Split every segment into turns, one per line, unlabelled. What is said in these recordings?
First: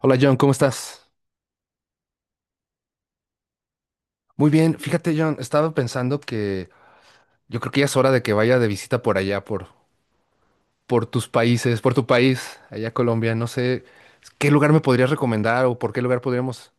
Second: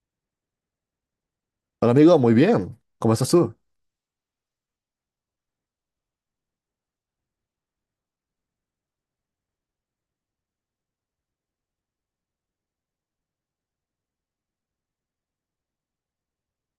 Hola John, ¿cómo estás?
Hola amigo, muy bien. ¿Cómo estás tú?
Muy bien, fíjate John, estaba pensando que yo creo que ya es hora de que vaya de visita por allá, por tus países, por tu país, allá a Colombia. No sé qué lugar me podrías recomendar o por qué lugar podríamos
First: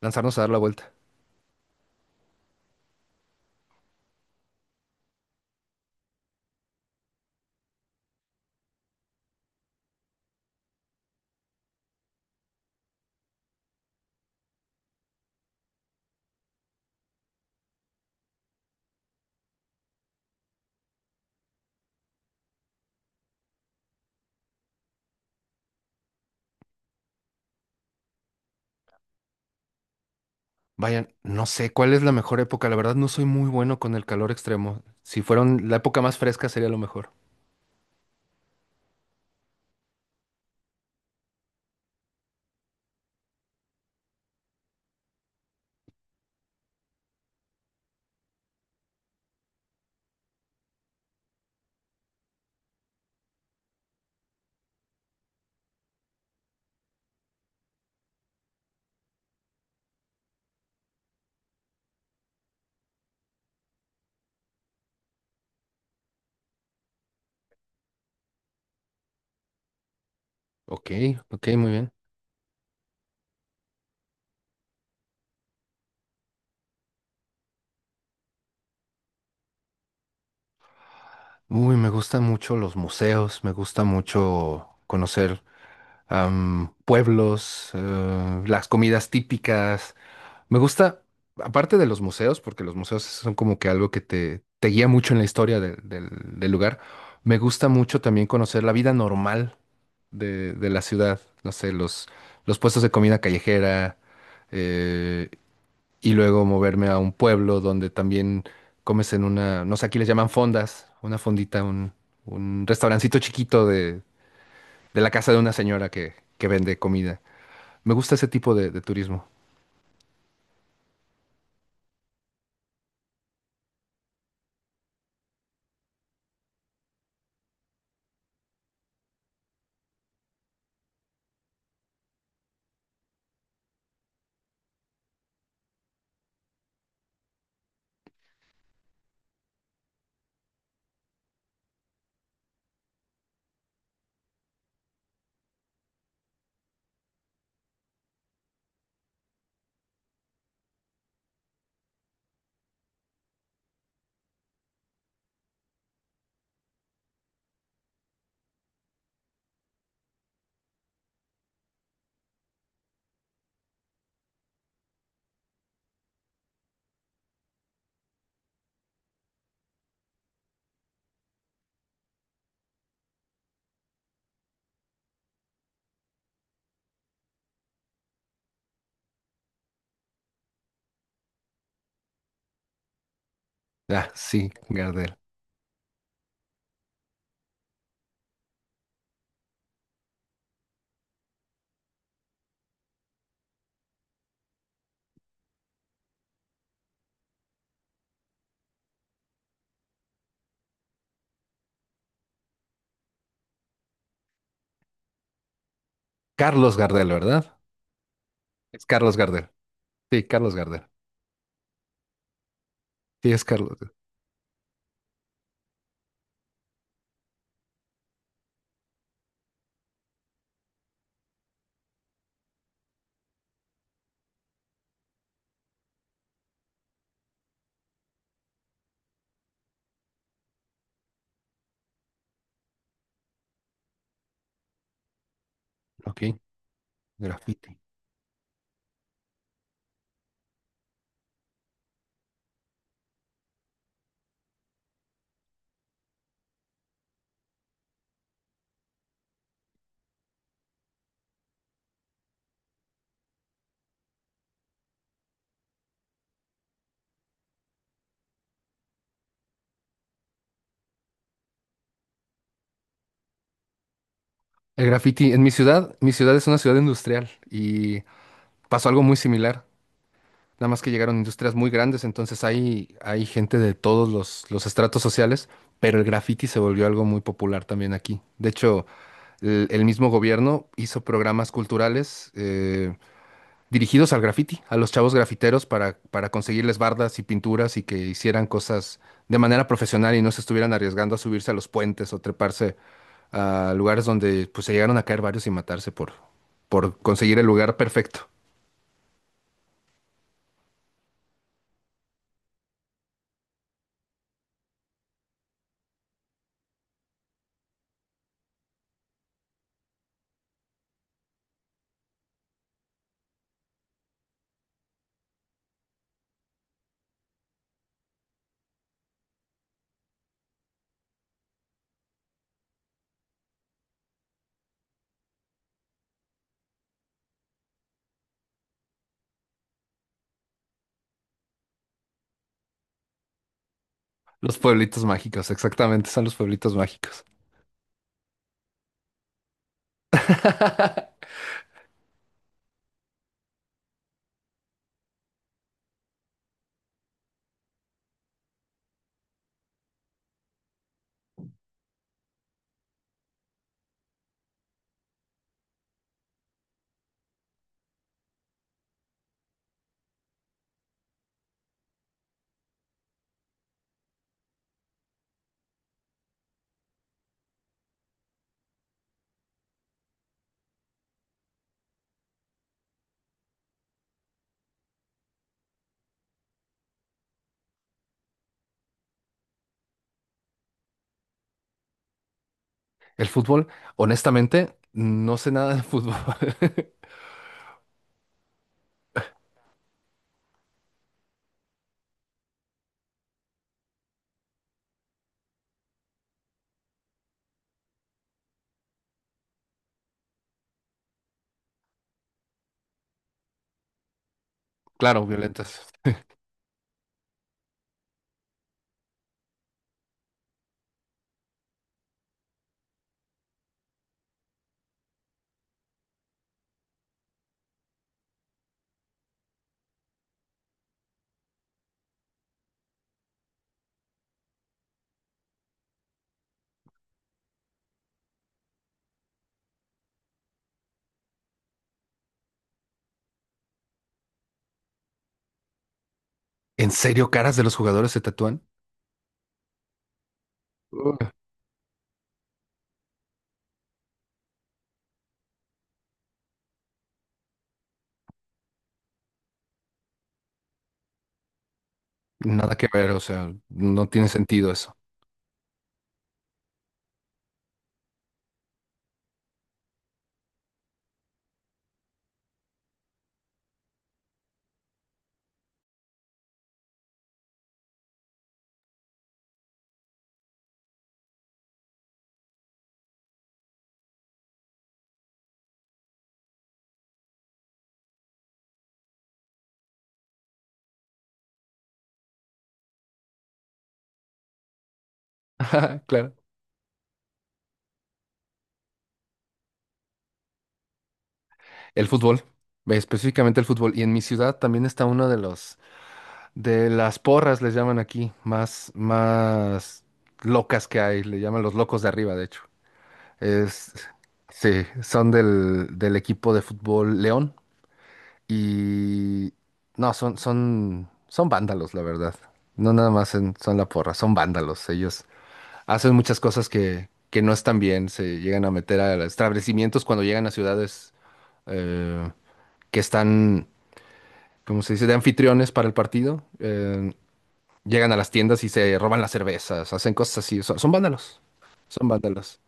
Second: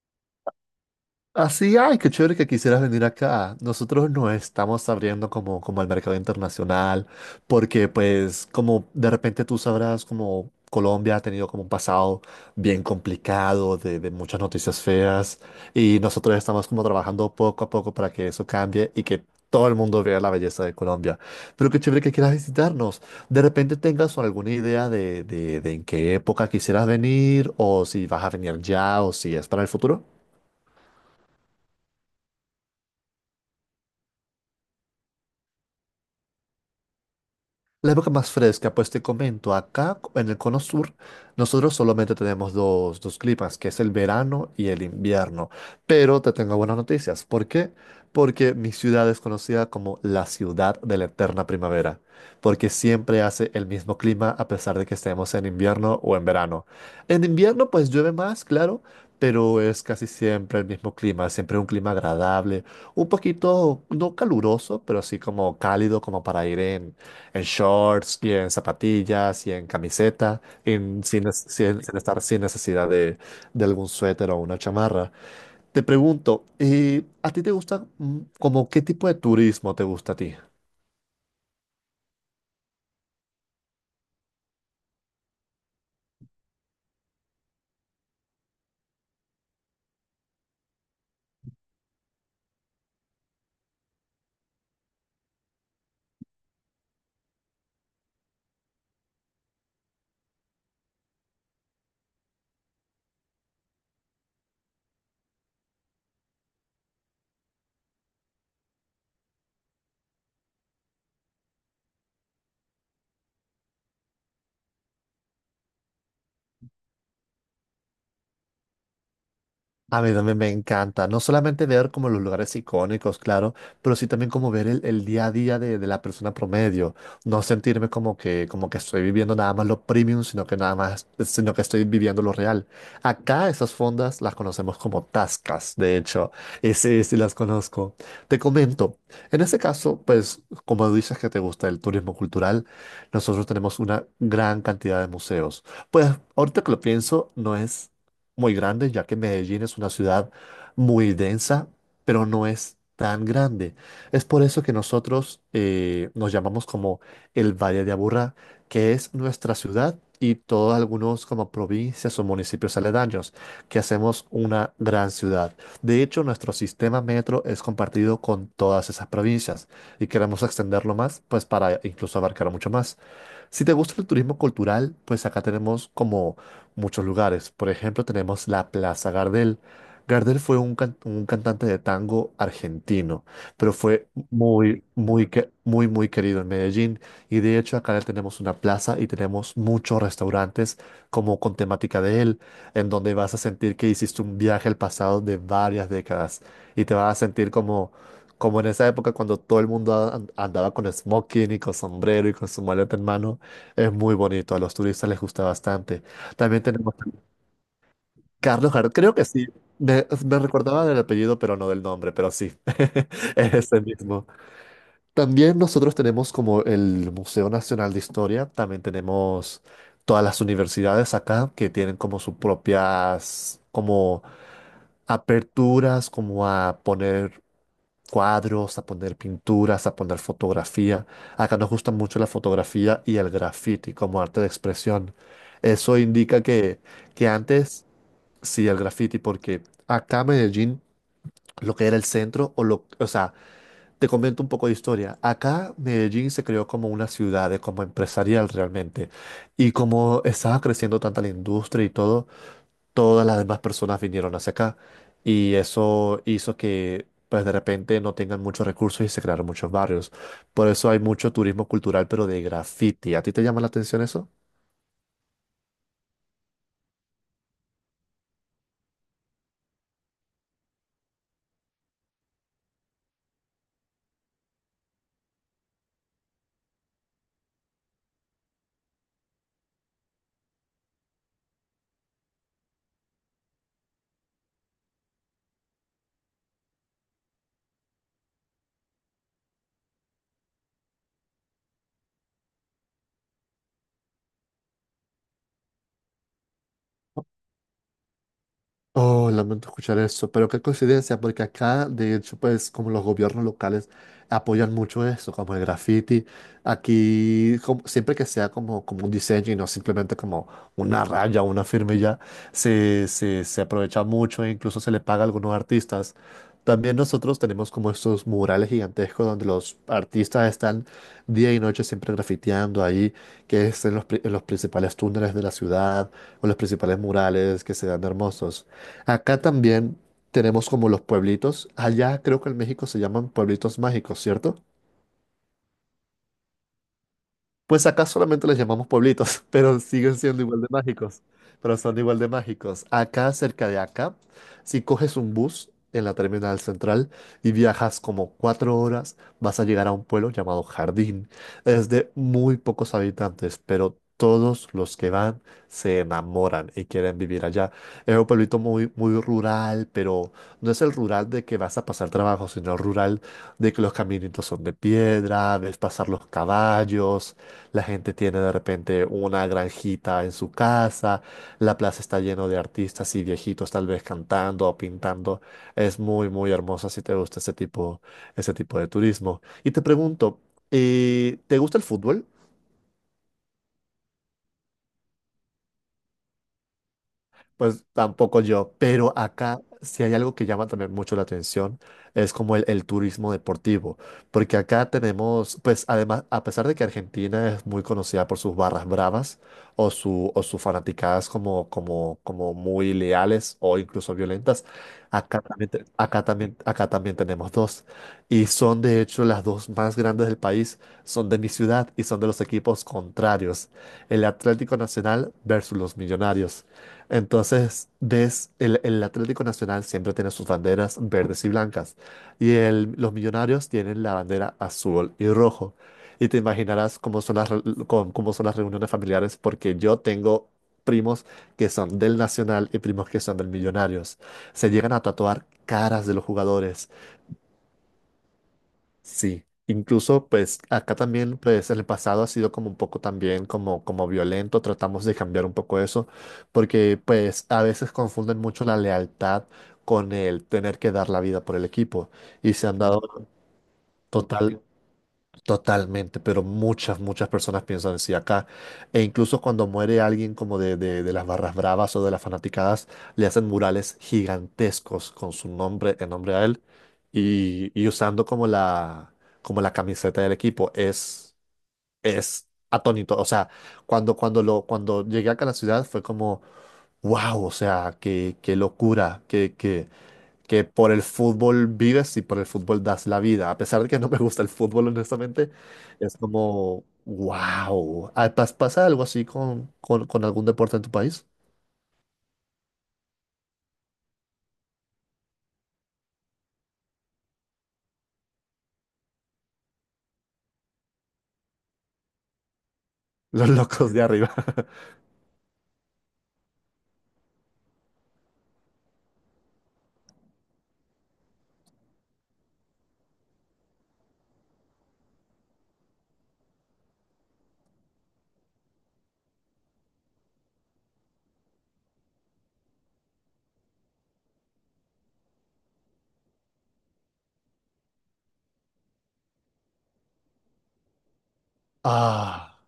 lanzarnos a dar la vuelta.
Así, ay, qué chévere que quisieras venir acá. Nosotros nos estamos abriendo como al mercado internacional, porque pues como de repente tú sabrás, como Colombia ha tenido como un pasado bien complicado de muchas noticias feas, y nosotros estamos como trabajando poco a poco para que eso cambie y que todo el mundo vea la belleza de Colombia. Pero qué chévere que quieras visitarnos. De repente tengas alguna idea de en qué época quisieras venir, o si vas a venir ya, o si es para el futuro.
Vayan, no sé cuál es la mejor época. La verdad no soy muy bueno con el calor extremo. Si fueron la época más fresca sería lo mejor.
La época más fresca, pues te comento, acá en el cono sur, nosotros solamente tenemos dos climas, que es el verano y el invierno. Pero te tengo buenas noticias. ¿Por qué? Porque mi ciudad es conocida como la ciudad de la eterna primavera, porque siempre hace el mismo clima a pesar de que estemos en invierno o en verano. En invierno, pues llueve más, claro, pero es casi siempre el mismo clima, siempre un clima agradable, un poquito, no caluroso, pero sí como cálido, como para ir en shorts y en zapatillas y en camiseta,
Ok,
en- sin, nes-
ok, muy
sin-
bien.
sin estar sin necesidad de algún suéter o una chamarra. Te pregunto, ¿a ti te gusta como qué tipo de turismo te gusta a ti?
Uy, me gustan mucho los museos, me gusta mucho conocer pueblos, las comidas típicas. Me gusta, aparte de los museos, porque los museos son como que algo que te guía mucho en la historia del lugar, me gusta mucho también conocer la vida normal de la ciudad, no sé, los puestos de comida callejera, eh, y luego moverme a un pueblo donde también comes en una, no sé, aquí les llaman fondas, una fondita, un restaurancito chiquito de la casa de una señora que vende comida. Me gusta ese tipo de turismo.
A mí también me encanta, no solamente ver como los lugares icónicos, claro, pero sí también como ver el día a día de la persona promedio, no sentirme como que estoy viviendo nada más lo premium, sino que nada más, sino que estoy viviendo lo real. Acá esas fondas las conocemos como tascas, de hecho, y sí, sí las conozco. Te comento, en este caso, pues como dices que te gusta el turismo cultural, nosotros tenemos una gran cantidad de museos. Pues ahorita que lo pienso, no es muy grande, ya que Medellín es una ciudad muy densa, pero no es tan grande. Es por eso que nosotros nos llamamos como el Valle de Aburrá, que es nuestra ciudad y todos algunos como provincias o municipios aledaños, que hacemos una gran ciudad. De hecho, nuestro sistema metro es compartido con todas esas provincias y queremos extenderlo más, pues para incluso abarcar mucho más. Si te gusta el turismo cultural, pues acá tenemos como muchos lugares. Por ejemplo, tenemos la Plaza Gardel. Gardel fue un cantante de tango argentino, pero fue
Ah, sí,
muy,
Gardel.
muy, que- muy, muy querido en Medellín. Y de hecho, acá le tenemos una plaza y tenemos muchos restaurantes como con temática de él, en donde vas a sentir que hiciste un viaje al pasado de varias décadas y te vas a sentir como en esa época cuando todo el mundo andaba con smoking y con sombrero y con su maleta en mano, es muy bonito, a los turistas les gusta bastante. También
Carlos
tenemos
Gardel, ¿verdad?
Carlos
Es
Jardel, creo
Carlos
que
Gardel.
sí. Me,
Sí,
me
Carlos Gardel.
recordaba del apellido, pero no del nombre, pero sí,
Sí, es
es
Carlos.
ese mismo. También nosotros tenemos como el Museo Nacional de Historia, también tenemos todas las universidades acá que tienen como sus propias como aperturas, como a poner cuadros, a poner pinturas, a poner fotografía. Acá nos gusta mucho la fotografía y el graffiti como arte de expresión. Eso
Ok,
indica que
graffiti.
antes. Sí, el graffiti, porque acá en Medellín, lo que era el centro, o sea, te comento un poco de historia. Acá Medellín se creó como una ciudad, como empresarial realmente. Y como estaba creciendo tanta la industria y todo, todas las demás personas vinieron hacia acá. Y eso hizo que, pues de repente, no tengan muchos recursos y se crearon muchos barrios. Por eso hay mucho turismo cultural, pero de graffiti. ¿A ti te llama la atención eso?
El graffiti en mi ciudad es una ciudad industrial y pasó algo muy similar. Nada más que llegaron industrias muy grandes, entonces hay gente de todos los estratos sociales, pero el graffiti se volvió algo muy popular también aquí. De hecho, el mismo gobierno hizo programas culturales, dirigidos al graffiti, a los chavos grafiteros para conseguirles bardas y pinturas y que hicieran cosas de manera profesional y no se estuvieran arriesgando a subirse a los puentes o treparse a lugares donde pues se llegaron a caer varios y matarse por conseguir el lugar perfecto.
Oh, lamento escuchar eso, pero qué coincidencia, porque acá, de hecho, pues como los gobiernos locales apoyan mucho eso, como el graffiti, aquí siempre que sea como un diseño y no simplemente como una raya o una firma y ya se aprovecha mucho e incluso se le paga a algunos artistas. También nosotros tenemos como estos murales gigantescos donde los artistas están día y noche siempre grafiteando ahí, que es en los principales túneles de la ciudad o los principales murales que se dan hermosos. Acá también tenemos como los pueblitos. Allá creo que en México se llaman pueblitos mágicos, ¿cierto?
Los pueblitos mágicos, exactamente, son los pueblitos mágicos.
Pues acá solamente les llamamos pueblitos, pero siguen siendo igual de mágicos. Pero son igual de mágicos. Acá, cerca de acá, si coges un bus en la terminal central y viajas como 4 horas, vas a llegar a un pueblo llamado Jardín. Es de muy pocos habitantes, pero todos los que van se enamoran y quieren vivir allá. Es un pueblito muy, muy rural, pero no es el rural de que vas a pasar trabajo, sino el rural de que los caminitos son de piedra, ves pasar los caballos la gente tiene de repente una granjita en su casa, la plaza está lleno de artistas y viejitos tal vez cantando o pintando. Es muy, muy hermosa si te gusta ese tipo de turismo. Y te pregunto, ¿te gusta el fútbol?
El fútbol, honestamente, no sé nada de fútbol.
Pues tampoco yo, pero acá si hay algo que llama también mucho la atención, es como el turismo deportivo, porque acá tenemos, pues además, a pesar de que Argentina es muy conocida por sus barras bravas o sus fanaticadas como muy leales o incluso violentas.
Claro,
acá también,
violentas.
te- acá también, acá también tenemos dos, y son de hecho las dos más grandes del país, son de mi ciudad y son de los equipos contrarios, el Atlético Nacional versus los Millonarios. Entonces, el Atlético Nacional siempre tiene sus banderas verdes y blancas y los millonarios tienen la bandera azul y rojo. Y te imaginarás cómo son las, re- cómo cómo son las reuniones familiares porque yo tengo primos que son del Nacional y primos que son del Millonarios. Se llegan a tatuar caras de los jugadores.
¿En serio caras de los jugadores se tatúan?
Sí, incluso pues acá
Uh.
también pues en el pasado ha sido como un poco también como violento, tratamos de cambiar un poco eso, porque pues a veces confunden mucho la lealtad con el tener que dar la vida por el equipo y se
Nada
han
que
dado
ver, o sea, no tiene
total,
sentido eso.
Totalmente, pero muchas, muchas personas piensan así acá. E incluso cuando muere alguien como de las barras bravas o de las fanaticadas, le hacen murales gigantescos con su nombre en nombre a él y usando como como la camiseta del equipo. Es atónito. O sea, cuando llegué acá a la ciudad fue como, wow, o sea, qué locura, qué qué que por el fútbol vives y por el fútbol das la vida. A pesar de que no me gusta el fútbol, honestamente, es
Claro.
como, wow. ¿Pasa algo así con algún deporte en tu país?
El fútbol, específicamente el fútbol. Y en mi ciudad también está una de de las porras, les llaman aquí, más, más locas que hay, le llaman los locos de arriba, de hecho.
Los
Es,
locos de arriba.
sí, son del equipo de fútbol León. Y no, son vándalos, la verdad. No nada más en- son la porra, son vándalos. Ellos hacen muchas cosas que no están bien, se llegan a meter a establecimientos cuando llegan a ciudades. Eh, que están, ¿cómo se dice?, de anfitriones para el partido. Llegan a las tiendas y se roban las cervezas, hacen cosas así. Son, son vándalos. Son
Ah.
vándalos.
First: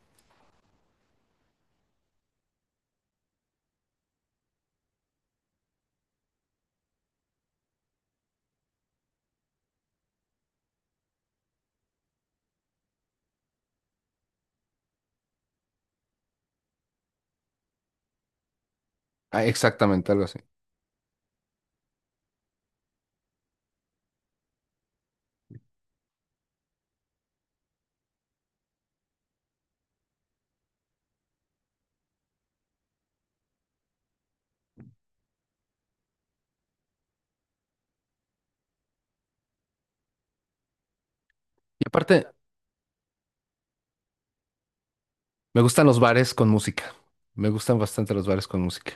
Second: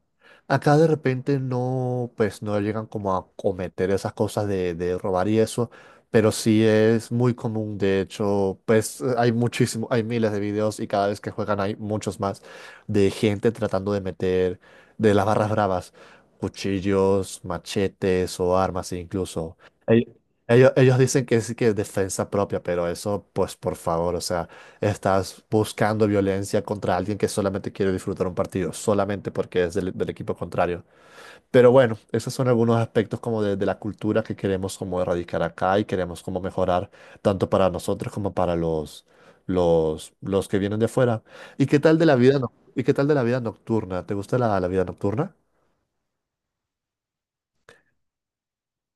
Acá de repente no, pues no llegan como a cometer esas cosas de robar y eso, pero sí es muy común. De hecho, pues hay muchísimo, hay miles de videos y cada vez que juegan hay muchos más de gente tratando de meter de las barras bravas, cuchillos, machetes o armas
Ah,
incluso. Ell-
exactamente, algo así.
ellos dicen que sí que es defensa propia, pero eso, pues por favor, o sea. Estás buscando violencia contra alguien que solamente quiere disfrutar un partido, solamente porque es del equipo contrario. Pero bueno, esos son algunos aspectos como de la cultura que queremos como erradicar acá y queremos como mejorar tanto para nosotros como para los que vienen de afuera. ¿Y qué
Y
tal de la
aparte,
vida, noc- y qué tal de la vida nocturna? ¿Te gusta la vida nocturna?
me gustan los bares con música. Me gustan bastante los bares con música.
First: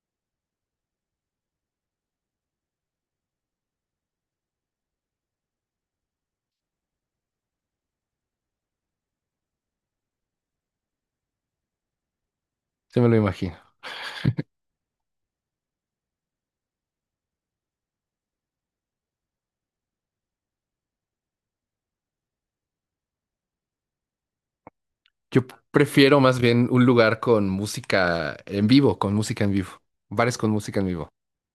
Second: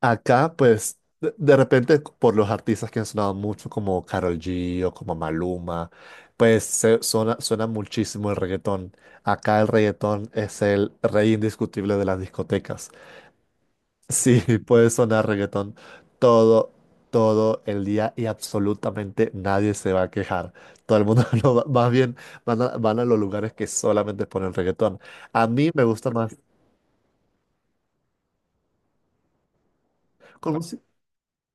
Acá, pues, de repente, por los artistas que han sonado mucho, como Karol G o como Maluma, pues suena muchísimo el reggaetón. Acá el reggaetón es el rey indiscutible de las discotecas.
Se me lo imagino.
Sí, puede sonar reggaetón todo, todo el día y absolutamente nadie se va a quejar. Todo el mundo más bien van a los lugares que solamente ponen reggaetón.
Yo
A mí me gusta
prefiero
más.
más bien un lugar con música en vivo, con música en vivo. Bares con música en vivo.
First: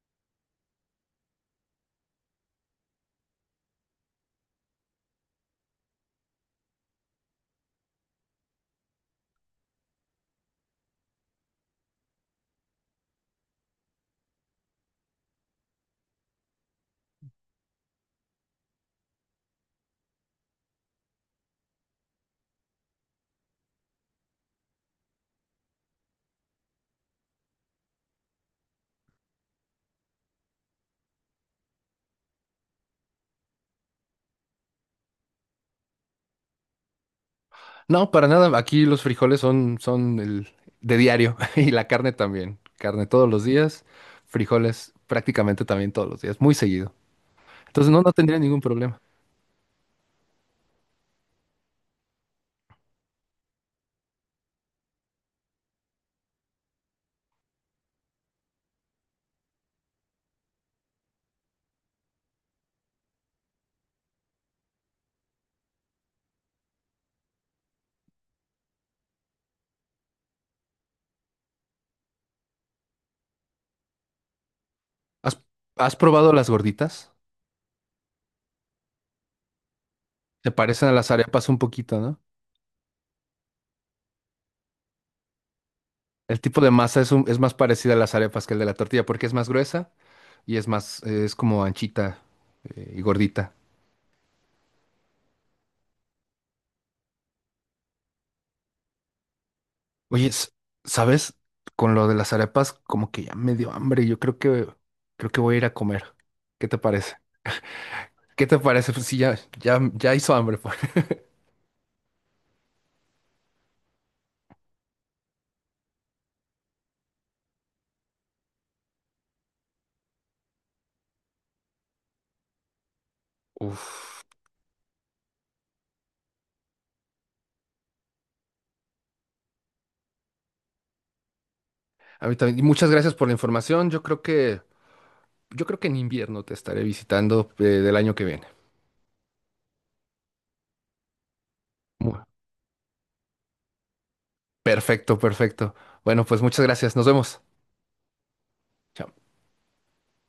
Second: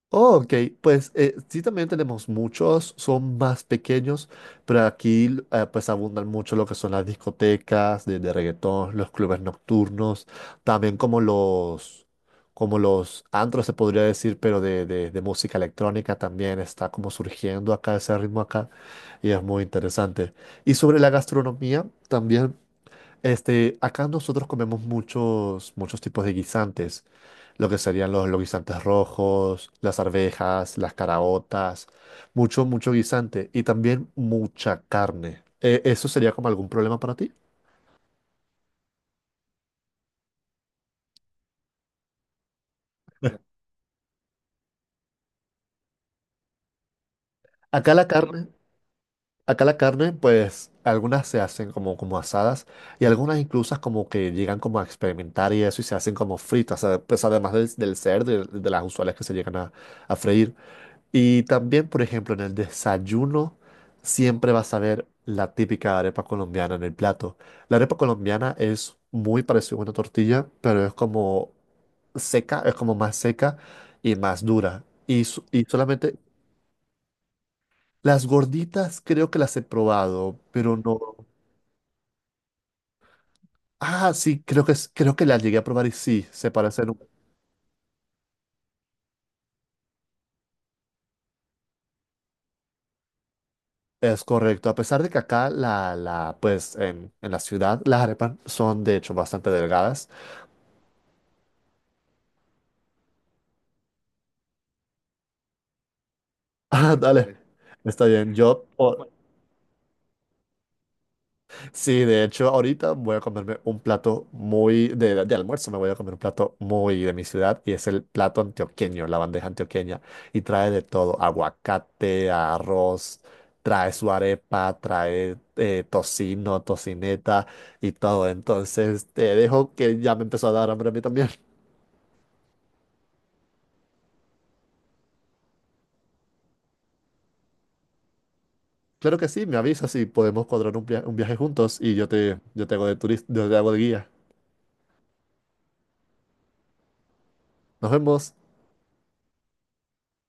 Oh, ok, pues sí también tenemos muchos, son más pequeños, pero aquí pues abundan mucho lo que son las discotecas de reggaetón, los clubes nocturnos, también como como los antros se podría decir, pero de música electrónica también está como surgiendo acá ese ritmo acá y es muy interesante. Y sobre la gastronomía también, acá nosotros comemos muchos, muchos tipos de guisantes lo que serían los guisantes rojos, las arvejas, las caraotas, mucho, mucho guisante y también mucha carne. ¿Eso sería como algún problema para ti?
No, para nada. Aquí los frijoles son el de diario y la carne también. Carne todos los días, frijoles prácticamente también todos los días, muy seguido. Entonces
Acá
no,
la No,
no tendría ningún problema.
acá la carne, pues algunas se hacen como asadas y algunas incluso como que llegan como a experimentar y eso y se hacen como fritas, pues además del cerdo, y de las usuales que se llegan a freír. Y también, por ejemplo, en el desayuno siempre vas a ver la típica arepa colombiana en el plato. La arepa colombiana es muy parecida a una tortilla, pero es como seca, es como más seca y más dura. Y,
¿Has,
so- y
¿has
solamente
probado las gorditas?
las gorditas creo que las he probado,
Se
pero
parecen a
no.
las arepas un poquito, ¿no?
Ah, sí, creo que las llegué a probar y sí,
El
se
tipo de
parecen.
masa es, un- es más parecida a las arepas que el de la tortilla porque es más gruesa y es más, es como anchita y gordita.
Es correcto. A pesar de que acá, pues en, la ciudad, las arepas son de hecho bastante delgadas.
Oye, s- ¿sabes? Con lo de las arepas, como que ya me dio hambre. Yo creo que voy a ir a comer. ¿Qué te
Ah,
parece?
dale. Vale. Está bien.
¿Qué te parece? Pues
Bueno,
sí, ya hizo hambre. Pues.
sí, de hecho, ahorita voy a comerme un plato muy de almuerzo. Me voy a comer un plato muy de mi ciudad y es el plato antioqueño, la bandeja antioqueña. Y trae de todo: aguacate, arroz, trae su
Uf.
arepa, trae tocino, tocineta y todo. Entonces, te dejo que ya me empezó a dar hambre a mí también.
A mí también. Y muchas gracias por la información. Yo creo que en invierno te estaré visitando del año que viene.
Claro que sí, me avisas y podemos cuadrar un viaje juntos y yo
Mu-
te, yo te hago de turista, yo te hago de guía.
Perfecto, perfecto. Bueno, pues muchas gracias. Nos vemos.
Nos vemos.
Chao.